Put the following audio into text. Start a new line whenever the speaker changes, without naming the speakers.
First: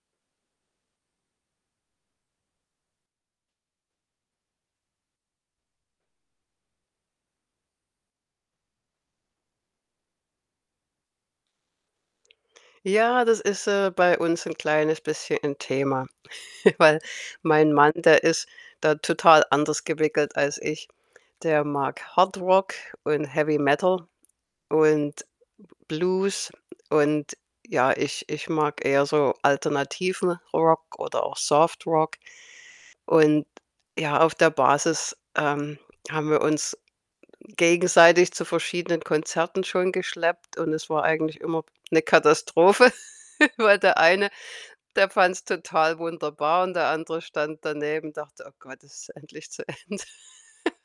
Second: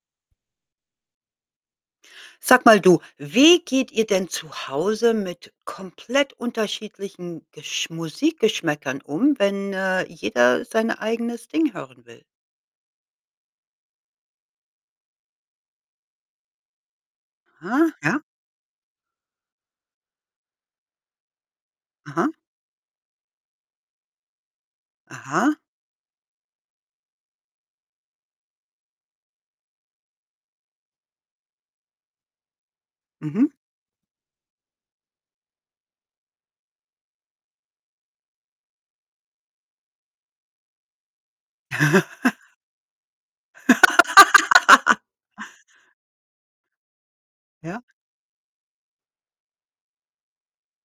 Sag mal du, wie geht ihr denn zu Hause mit komplett unterschiedlichen Geschm Musikgeschmäckern um, wenn, äh, jeder sein eigenes Ding hören will?
Ja, das ist, äh, bei uns 'n kleines bisschen 'n Thema. Weil mein
Aha,
Mann,
ja.
der ist da total anders gewickelt als ich. Der mag
Aha.
Hardrock und Heavy Metal und
Aha.
B Blues. Und, ja, ich ich mag eher so alternativen Rock oder auch Softrock. Und,
Mhm.
ja, auf der Basis, ähm, haben wir uns gegenseitig zu verschiedenen Konzerten schon geschleppt und es war eigentlich immer 'ne Katastrophe, weil der eine, der fand's total wunderbar und der andere stand
Ja.
daneben und dachte: „Oh Gott, ist es endlich zu Ende.“